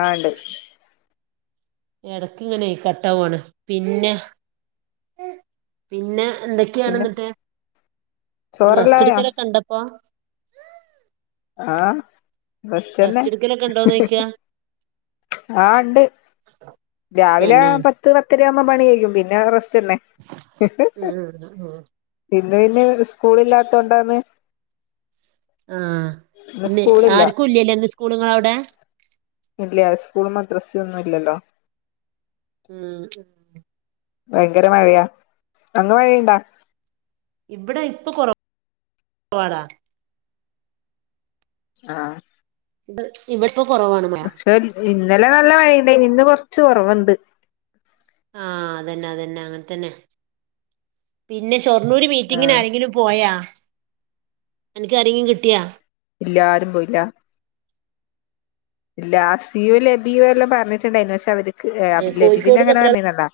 ആ ഇണ്ട് ഇടക് ഇങ്ങനെ കട്ടവാണ് പിന്നെ പിന്നെ എന്തൊക്കെയാണ് പിന്നെ ന്നിട്ട് ഡ്രസ്റ്റ് ചോറല്ലായോ ഇട്ക്കലോണ്ടപ്പോ? ആ റസ്റ്റന്നെ റെസ്റ്റ് എടുക്കലൊക്കെ ഹി ഉണ്ടോന്ന് ഹി ചോദിക്കാ ആ ഇണ്ട് രാവിലെ തന്നെ പത്ത് പത്തര ആവുമ്പോ പണി കെയ്യും പിന്നെ റസ് ന്നെ ഹ് ഹ്. ഉം ഉം. ഇന്ന് പിന്നെ സ്കൂൾ ഇല്ലാതോണ്ടാന്ന് ആഇന്ന് സ്കൂളില്ല ആർക്കും ഇല്ലലെ ഇന്ന് സ്കൂള് ഇങ്ങളെ അവിടെ ഇല്യ സ്കൂളും മദ്രസൊന്നും ഇല്ലല്ലോ ഉം ഭയങ്കര മഴയ. അങ്ങ് മഴയുണ്ടോ? ഇവിടെ ഇപ്പോ കൊറ [unintelligible] വാടാ ആ ഇവ ഇവിട് [unintelligible] പക്ഷെ ഇന്നലെ നല്ല മഴയി ണ്ടന് ഇന്ന് കൊറച്ച് കൊറവ്ണ്ട് ആ അതന്നെ അതന്നെ അങ്ങനെത്തന്നെ പിന്നെ ഷോർ ഇമ്മുര് ആ മീറ്റിങ്ങിന് ആരെങ്കിലും പോയ അ നക്ക് ആരെങ്കിലും കിട്ടിയോ എല്ലാരും പോയില്ലാ ഇല്ല, അസിയു ലബിയു എല്ലാം പർഞ്ഞിട്ടുണ്ടായിര്ന്നു. പക്ഷെ അവര് ഏ, [unintelligible] ലെബി പിന്നെ കോഴിക്കോട്ക്ക് എത്ര എങ്ങനെർഞ്ഞിലല്ലാ,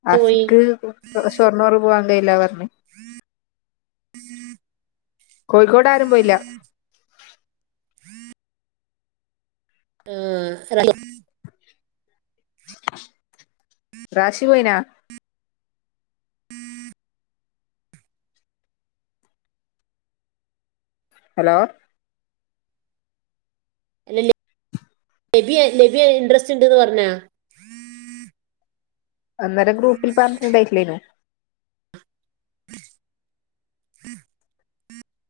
ആള് പോയി അസിക്ക് [unintelligible] ഷോർണ്ണോർ പോവാൻ വെയില പറഞ്ഞ് ഉം [unintelligible] കോഴിക്കോട് ആരും പോയില്ല. ആഹ്, റ [unintelligible] റാഷി പോയിനാ? ഹലോ! [unintelligible] ലബ്യേ ലബ്യേ ഇൻട്രസ്റ്റ് ഉണ്ട്ന്ന് പറഞ്ഞാ, അന്നേരം ഗ്രൂപ്പിൽ പറഞ്ഞിട്ടുണ്ടായിട്ടില്ലേനോ?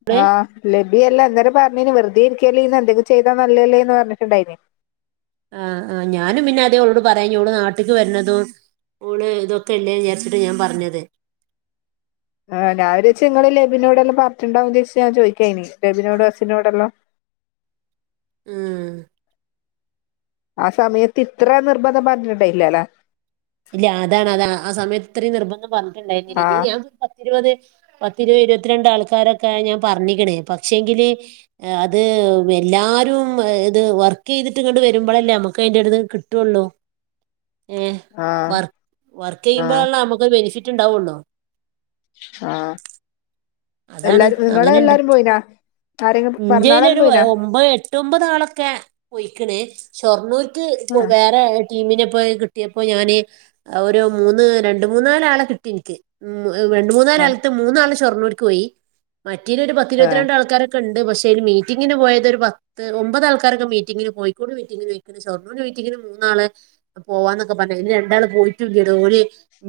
അവിടെ ആഹ് ലേ [unintelligible] ഏ അല്ല. അന്നേരം പർഞ്ഞിനി വെറുതെ ഇരിയ്ക്കല്ലേ ഇര്ന്ന് എന്തെങ്കും ചെയ്താ നല്ലേല്ലേന്ന് പറഞ്ഞിട്ടുണ്ടായിനി. ആ, ആ ഞാനും പിന്നെ അതേഓളോട് പറയാഞ്ഞേ ഓള് നാട്ട്ക്ക് വര്ന്നതും ഓള് ഇതൊക്കെ ഇല്ലേ വിയാര്ച്ചിട്ട് ഞാൻ പർഞ്ഞത്. [inaudible] ആ, ഞാരേച്ച് ങ്ങള് ലബിനോടെല്ലാം പറഞ്ഞിട്ട്ണ്ടാവും രേച്ച് ഞാൻ ചോയിക്കേയ്നി, ലബിനോടോ അസിനോടെല്ലാം [inaudible] ഉം, ആ സമയത്ത് ഇത്ര നിർബന്ധം പർഞ്ഞട്ടി ണ്ടൈല്ല ല്ലെ! ഇത്രിം നിർബന്ധം ആഹ് പറഞ്ഞിട്ട്ണ്ടായിരുന്നില്ല, [unintelligible] പത്തിരുപത് പത്തിരൂവത് ഇരുവത്തിരണ്ട് ആള്ക്കാരൊക്കെ ഞാൻ പർഞ്ഞിക്ക് ണ്, പക്ഷെങ്കില് അത് വല് എല്ലാരും എ ഇത് വർക്കെയ്തിട്ട് ങ്ങട്ട് വരുമ്പളല്ലേ അമക്ക് അയിന്റെ ഒരിത് കിട്ടൊള്ളു. [inaudible] ഏ ആഹ് വർ ആഹ് വർക്കെയ്യുമ്പളാണല്ലൊ അമ്മക്കൊരു ബെനിഫിറ്റ് ഉണ്ടാവൊള്ളൂ. ആ ഹ്! അതാണ് എല്ലാരും അങ്ങനെണ്ട് ഇങ്ങളെല്ലാരും പോയിനാ, ആരെങ്കിലും പറന്നാളന്നും പോയിനാ. അമ്പതാളൊക്കെ പോയിക്ക്ണ്. ഷൊർണ്ണൂർക്ക് പോ ആഹ് വേറെ ടീമിനെ പോയി കിട്ടിയപ്പോ ഞാന് അവര് മൂന്ന് രണ്ട്മൂന്നാലാളെ കിട്ടിനിക്ക്. ഉം, രണ്ട് ആഹ് മൂന്നാലാൾത്ത് മൂന്നാള് ശൊർണ്ണൂര്ക്കോയി. മറ്റേലൊര് ആഹ് പത്തിരുപത്തിരണ്ടാൾക്കാരൊക്കെണ് പക്ഷെ, [unintelligible] മീറ്റിങ്ങിന് പോയത് ഒരു പത്ത് ഒമ്പത് ആൾക്കാരൊക്കെ മീറ്റിങ്ങിന് പോയി. കോഴിക്കോട് മീറ്റിഗിന് പോയിക്ക്ണ്. ഷൊർണ്ണൂർ മീറ്റിന് മൂന്നാള് പോവാന്നൊക്കെ പറഞ്ഞ, [unintelligible] രണ്ടാള് പോയിട്ടുല്ലേലോ ഓര്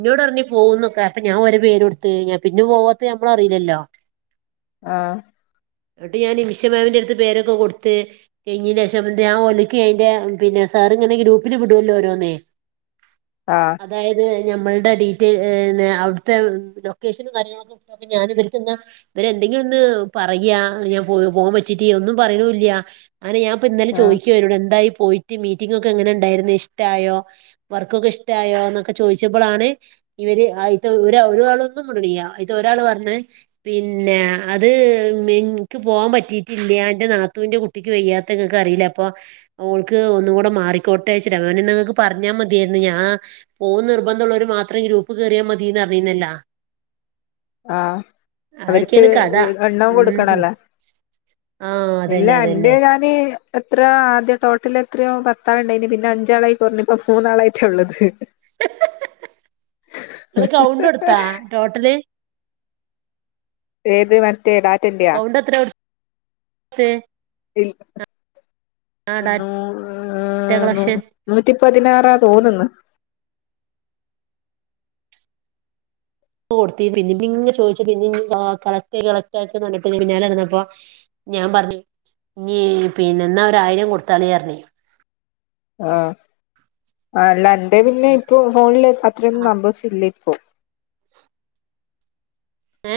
ന്നോടർഞ്ഞി പോവുന്നൊക്കെ ഞാഓരെ പേരൊടുത്ത്, ഞാ പിന്നെ പോവാത്തെ ഞമ്മളറീലല്ലോ? ആഹ്! ട്ട് ഞാന് നിമിഷമാമിന്റട്ത്ത് പേരൊക്കെ കൊട്ത്ത്, കയ്ഞ്ഞേൻ്റേശം പിന്നെഞാ ഒലുക്ക് അയ്ന്റെ പിന്നെ സാറിങ്ങനെ ഗ്രൂപ്പില് വിടൊല്ലോരോന്ന്, ആഹ് അതായത് ഞമ്മൾടെ ഡീറ്റെയ് ഏ ന്നെ അവ്ട്ത്തെ ലൊക്കേഷനും കാര്യങ്ങളൊക്കെ ഞാൻ ഇവർക്ക്ന്ന ഇവരെന്തെങ്കിലൊന്ന് പറയാ ഞാ ഫോൺ വെച്ചിട്ട് ഒന്നും പറയണൂല്ല്യാ അങ്ങനെ ഞാൻപ്പോന്നലെ ആഹ് ചോയിക്കാ വരോട്, എന്തായ് പോയിട്ട് മീറ്റിങ്ങൊക്കെങ്ങനെണ്ടായിര്ന്ന്, ഇഷ്ടായോ വർക്കൊക്കെ ഇഷ്ടായോന്നൊക്കെ ചോയിച്ചപ്പളാണ് ഇവര് ആയിത്തെ എന്നഒരു ഒരാളൊന്നും മിണ്ടുന്നില്ല്യാ ഒരാള് പർഞ്ഞ്, പിന്നെ അത് മിൻ ഇൻക്ക് പോവാൻപറ്റിട്ടില്ല്യാ ന്റെനാത്തൂന്റെ കുട്ടി കുട്ടിക്ക് വയ്യാത്തങ്ങക്ക് അറീലെ അപ്പൊ ഓൾക്ക് ഒന്ന് കൂടെ മാറിക്കോട്ടെ വെച്ചിട്ടാ, അപ്പോ നിങ്ങക്ക് പറഞ്ഞ മതിയേ ന്ന് ഞാ പോകുന്ന് നിർബന്ധമുള്ളവര് മാത്രം ഗ്രൂപ്പ് കേറിയാ മതിന്നറിഞ്ഞീന്നല്ലോ. ആഹ്, അവര്ക്ക് അതൊക്കെയാണ് കഥ എണ്ണം ഉം കൊടുക്കണല്ലേ? ആഹ് ഇല്ല, അതന്നെ എന്റെ അതന്നെ ഞാന് എത്രയാദ്യം ടോട്ടല് എത്രയോ പത്താളുണ്ടെയിനി, പിന്നഞ്ചാളായി കൊർഞ്ഞിപ്പംമൂന്നാളായിയിട്ടാള്ളത്. ഹ് ഹ് ഹ് ങ്ങള് കൗണ്ട്ടുത്താ ടോട്ടല്? ഏത്, മറ്റേ ഡാറ്റന്റെയാ? കൗണ്ട് എത്ര [unintelligible] ഇൽ ആ ഡാറ്റ നൂ നൂ കളക്ഷൻ നൂറ്റി പതിനാറാ തോന്ന്ന്ന്. കൊട്ത്തി പിന്നി പിന്നി ചോയിച്ച് പിന്നി കളക് കളക്ടായി കളക്ടായിട്ട [unintelligible] പിന്നാലടന്നപ്പോ ഞാൻ പറഞ്ഞ് ഇനി പിന്നെ ന്നാ ഒരായിരം കൊടുത്താളി അർഞ്ഞ് ആ ആല്ലന്റെ പിന്നെ ഇപ്പൊ ഫോണില് അത്രയൊന്നും ആഹ് നമ്പേഴ്സ് ഇല്ലേ ഓ ഏ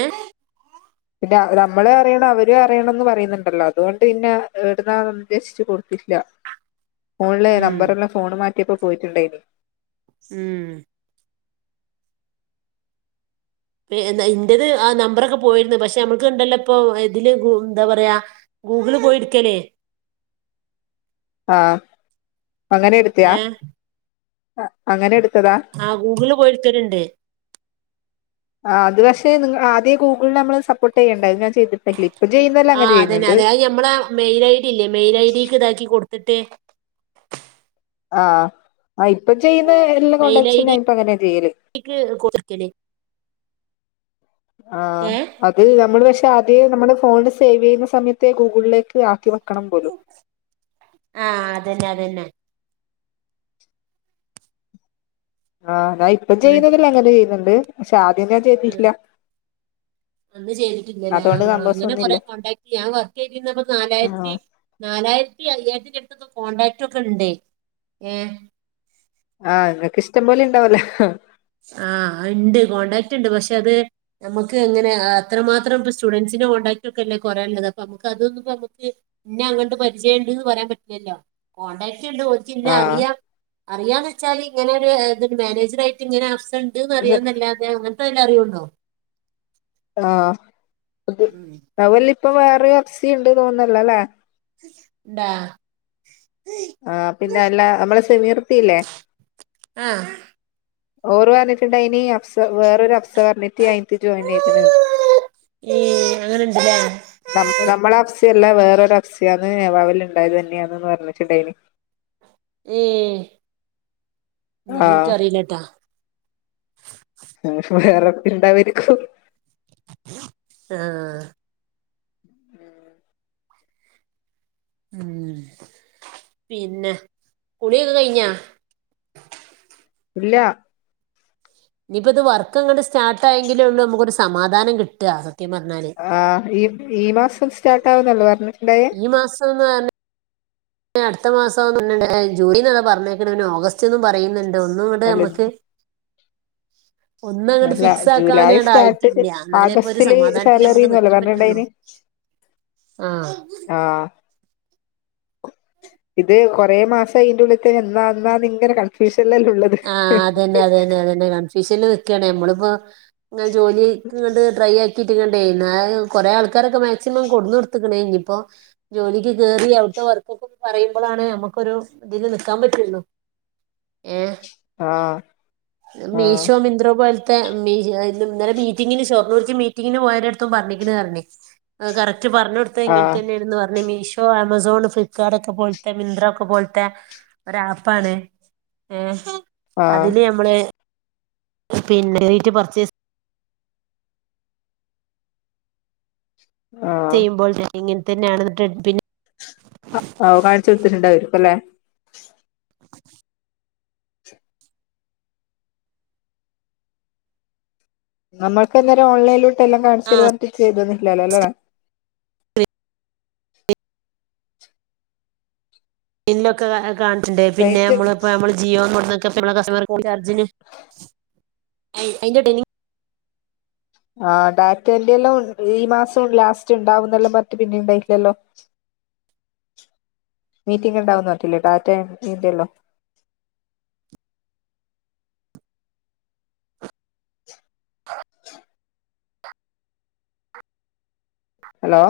പിന്നെ നമ്മളും അറിയണം അവരും അറിയണന്ന് പറയുന്നുണ്ടല്ലോ അതുകൊണ്ട് പിന്നെ എവിടുന്നാ ഉദ്ദേശിച്ച് കൊടുത്തില്ല ഫോണിലെ ഉം നമ്പറെല്ലാം ഫോണ് മാറ്റിയപ്പോ പോയിട്ടുണ്ടായിനി ഉം പി ഇന്റത് ആ നമ്പറൊക്കെ പോയിരുന്നു പക്ഷെ നമ്മുക്ക് ഇണ്ടല്ലോ ഇപ്പൊ ഇതില് എന്താ പറയാ ഗൂഗിള് പോയിട്ക്കല് ആ അങ്ങനെ എടുത്തയാ? അങ്ങനെ എടുത്തതാ ആ ഗൂഗിള് പോയി എടുക്കലുണ്ട് ആ അത് പക്ഷെ നിങ്ങ ആദ്യേ ഗൂഗിളില് നമ്മള് സപ്പോർട്ട് ചെയ്യണ്ടേ അതി ആ അതന്നെ അത് ഞമ്മളെ മെയിൽ ഐ ഡി ഇല്ലേ മെയിൽ ഐ ഡിക്ക് ഇതാക്കി കൊടുക്ക ത്തിട്ട് ആ ആ ഇപ്പൊ ചെയ്യുന്ന എല്ലാ മെയിൽ ഐ കോണ്ടാക്സും ഞാൻ ഇപ്പ അങ്ങനെ ചെയ്യല് ഡിക്ക് കൊടുക്കല് ആ ഏഹ് അത് നമ്മള് ഇഷ് ആദ്യേ നമ്മള് ഫോൺ സേവ് ചെയ്യുന്ന സമയത്ത് ഗൂഗിളിലേക്ക് ആക്കി വെക്ക ആ അതന്നെ അതന്നെ ആ ഞാൻ ഇപ്പം ചെയ്യുന്നതില് അങ്ങനെ ചെയ്യുന്നുണ്ട് പക്ഷെ ആദ്യം ഞാൻ ആഹ് ചെയ്തിട്ടില്ല അന്ന് ചെയ്തിട്ടില്ലല്ലേ ആ അതുകൊണ്ട് സംഭവസം അങ്ങനെ കൊറെ ഒന്നുമില്ല കോടാക്ട് ഞാൻ വർക്ക് ചെയ്തിരുന്നപ്പോ ആഹ് നാലായിരത്തി നാലായിരത്തി അയ്യായിരത്തിന്റടുത്തൊക്ക കോൺടാക്ട് ഒക്കെ ഉണ്ട് ഏ ആ നിനക്ക് ഇഷ്ടം പോലെ ഇണ്ടാവുലേ ആ ഇണ്ട് കോൺടാക്റ്റ് ഉണ്ട് പക്ഷെ അത് നമുക്ക് എങ്ങനെ അത്രമാത്രം സ്റ്റുഡൻസി നെ കോടാക്ട് ഒക്കെല്ലേ കൊറേള്ളത് അപ്പൊ നമുക്ക് അതൊന്നും നമുക്ക് ഇന്നെ അങ്ങട്ട് പരിചയം ഉണ്ട്ന്ന് പറയാൻ പറ്റില്ലല്ലോ കോണ്ടാക്റ്റ് റ്റ് ഇണ്ട് ഓൽക്ക് ഇന്നെ ആഹ് അറിയാം അറിയാന്ന് വെച്ചാൽ ഇങ്ങനെ മാനേജറായിട്ട് ഇങ്ങനെ ഇണ്ട്ന്ന് അറിയാന്നല്ലാതെ അങ്ങനത്തെല്ല അറിയുള്ളു ആ അത് ഉം അതല്ല ഇപ്പ വേറേ വെബ്സി ഇണ്ട് തോന്നല്ലോല്ലേ ഉണ്ടാ ആ പിന്നെ അല്ല നമ്മള് സമീറുപ്പില്ലേ ആഹ് ഓര് പറഞ്ഞിട്ടുണ്ടായിനി അബ്സ വേറൊരു അബ്സ [unintelligible] ജോയിൻ ചെയ്ത്ണ് ഏ അങ്ങനെ ഇണ്ട്ല്ലേ നമ്മള് നമ്മളെ അബ്സെ അല്ല വേറൊരു അഫ്സിയാന്ന് നേവാവിൽ ഉണ്ടായത് തന്നെയാണെന്ന് പറഞ്ഞിട്ടുണ്ടായിനി ഏ ന്ന ആഹ് എനിക്കറിയില്ലട്ടൊ ഇണ്ടാവരിക്കും ആ ഉം പിന്നെ കുളിയൊക്കെ കഴിഞ്ഞാ? ഇല്ല ഇനിയിപ്പോ ഇത് വർക്ക്ങ്ങട്ട് സ്റ്റാർട്ട് ആയെങ്കിലെ ഉള്ളൂ നമുക്ക് ഒരു സമാധാനം കിട്ട ആ ഈ ഈ മാസം സ്റ്റാർട്ട് ആവുന്നല്ലേ പറഞ്ഞിട്ടുണ്ടായേ [unintelligible] അടുത്ത മാസം ജൂലന്ന് പറഞ്ഞേക്കണ പിന്നെ ഓഗസ്റ്റ്ന്നും പറയുന്നുണ്ട് ഒന്നും ഇങ്ങട് അല്ല നമ്മക്ക് ഒന്നും അങ്ങട് അല്ല ഫിക്സ് ജൂലൈ ആക്കാനണ് സ്റ്റാർട്ട് ആയിട്ടില്ല എന്നാലേ ഇപ്പൊ ഒരു ആഗസ്റ്റില് സമാധാനത്തിൽ നമുക്ക് നിക്കാൻ പറ്റുള്ളൂ ശബ്ദം ക്ലിയർ അല്ല ആ ഇത് കൊറേ മാസം അയിന്റെ ഉള്ളിക്ക് എന്നാ എന്നാ നിങ്ങനെ കൺഫ്യൂഷൻ ആഹ് അതന്നെ അതന്നെ അതന്നെ കൺഫ്യൂഷനിൽകുകയാണ് നമ്മളിപ്പോ ജോലിക്ക് ട്രൈ ആക്കി [unintelligible] കൊറേ ആൾക്കാരൊക്കെ മാക്സിമം കൊടുന്ന് കൊടുത്തക്ക് ണ ഇനി ഇപ്പോ ജോലിക്ക് കേറി [unintelligible] വർക്കൊക്കെ പറയുമ്പളാണ് നമുക്കൊരു ഇതില് നിക്കാൻ പറ്റുള്ളൂ ഏ ആഹ് ആഹ് മീശോ മിന്ദ്രോ പൽ ഒക്കെ മീറ്റിങ്ങിന് ഷൊർണ്ണൂർക്ക് മീറ്റിങ്ങിന് പോയിടത്തും ഓൻ പറഞ്ഞിക്ക്ണ് പറഞ്ഞു അറ്റ പറഞ്ഞ കൊടുത്തത് ഇങ്ങനെ ആഹ് തന്നെയാണ് പറഞ്ഞു മീ ശോ ആമസോൺ ഫ്ലിപ്പ്കാർട്ട് ഒക്കെ പോലത്തെ മിന്ത്ര ഒക്കെ പോലത്തെ ഒരു ആപ്പാണ് ഏ ആഹ് അതില് നമ്മള് പിന്നെ നേരീട്ടു പർച്ചേസ് ആഹ് ചെയ്യുമ്പോൾ ഇങ്ങനെ തന്നെയാണ് ട്രെൻഡ്പിൻ ഓ ഓ കാണിച്ചു കൊടുത്തിട്ടുണ്ടാവും അല്ലെ നമ്മൾക്ക് അന്നേരം ഓൺലൈനിട്ട് എല്ലാം കാണിച്ചു ആ തരുവാചെയ്ത തന്നിട്ടില്ലല്ലോ അല്ലേ ഇന്നൊക്കെ കാണിച്ചിട്ടുണ്ട് പിന്നെ റേഞ്ച് നമ്മളിപ്പോ നമ്മള് ജീവൻ [unintelligible] കസ്റ്റമർ കോൾ ചാർജിന് [inaudible] ആ ഡയറക്റ്റ്ആയിട്ടു എല്ലാം ഈ മാസം ലാസ്റ്റ് ഉണ്ടാവുന്നെല്ലാം പറഞ്ഞട്ട് പിന്നെ ഉണ്ടായില്ലല്ലോ മീറ്റിംഗ ഉണ്ടാവും എന്ന് പറഞ്ഞിട്ടില്ലേ ടാറ്റ ഇന്റല്ലോ ഹലോ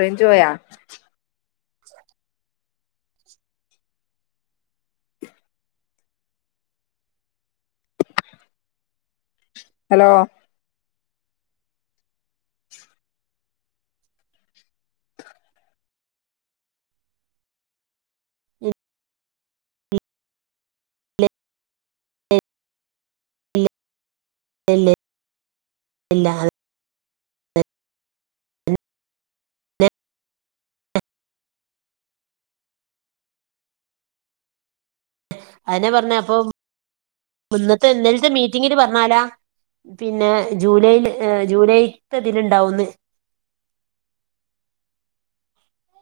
റെയിഞ്ചു പോയോ ഹലോ ഇല്ല ഇല്ല അതുതന്നെ [unintelligible] പറഞ്ഞ അപ്പൊ ഇന്നത്തെ ഇന്നലത്തെ മീറ്റിങ്ങില് പറഞ്ഞാലാ പിന്നെ ജൂലൈ ജൂലൈത്തെതിൽ ഉണ്ടാവും മെന്ന്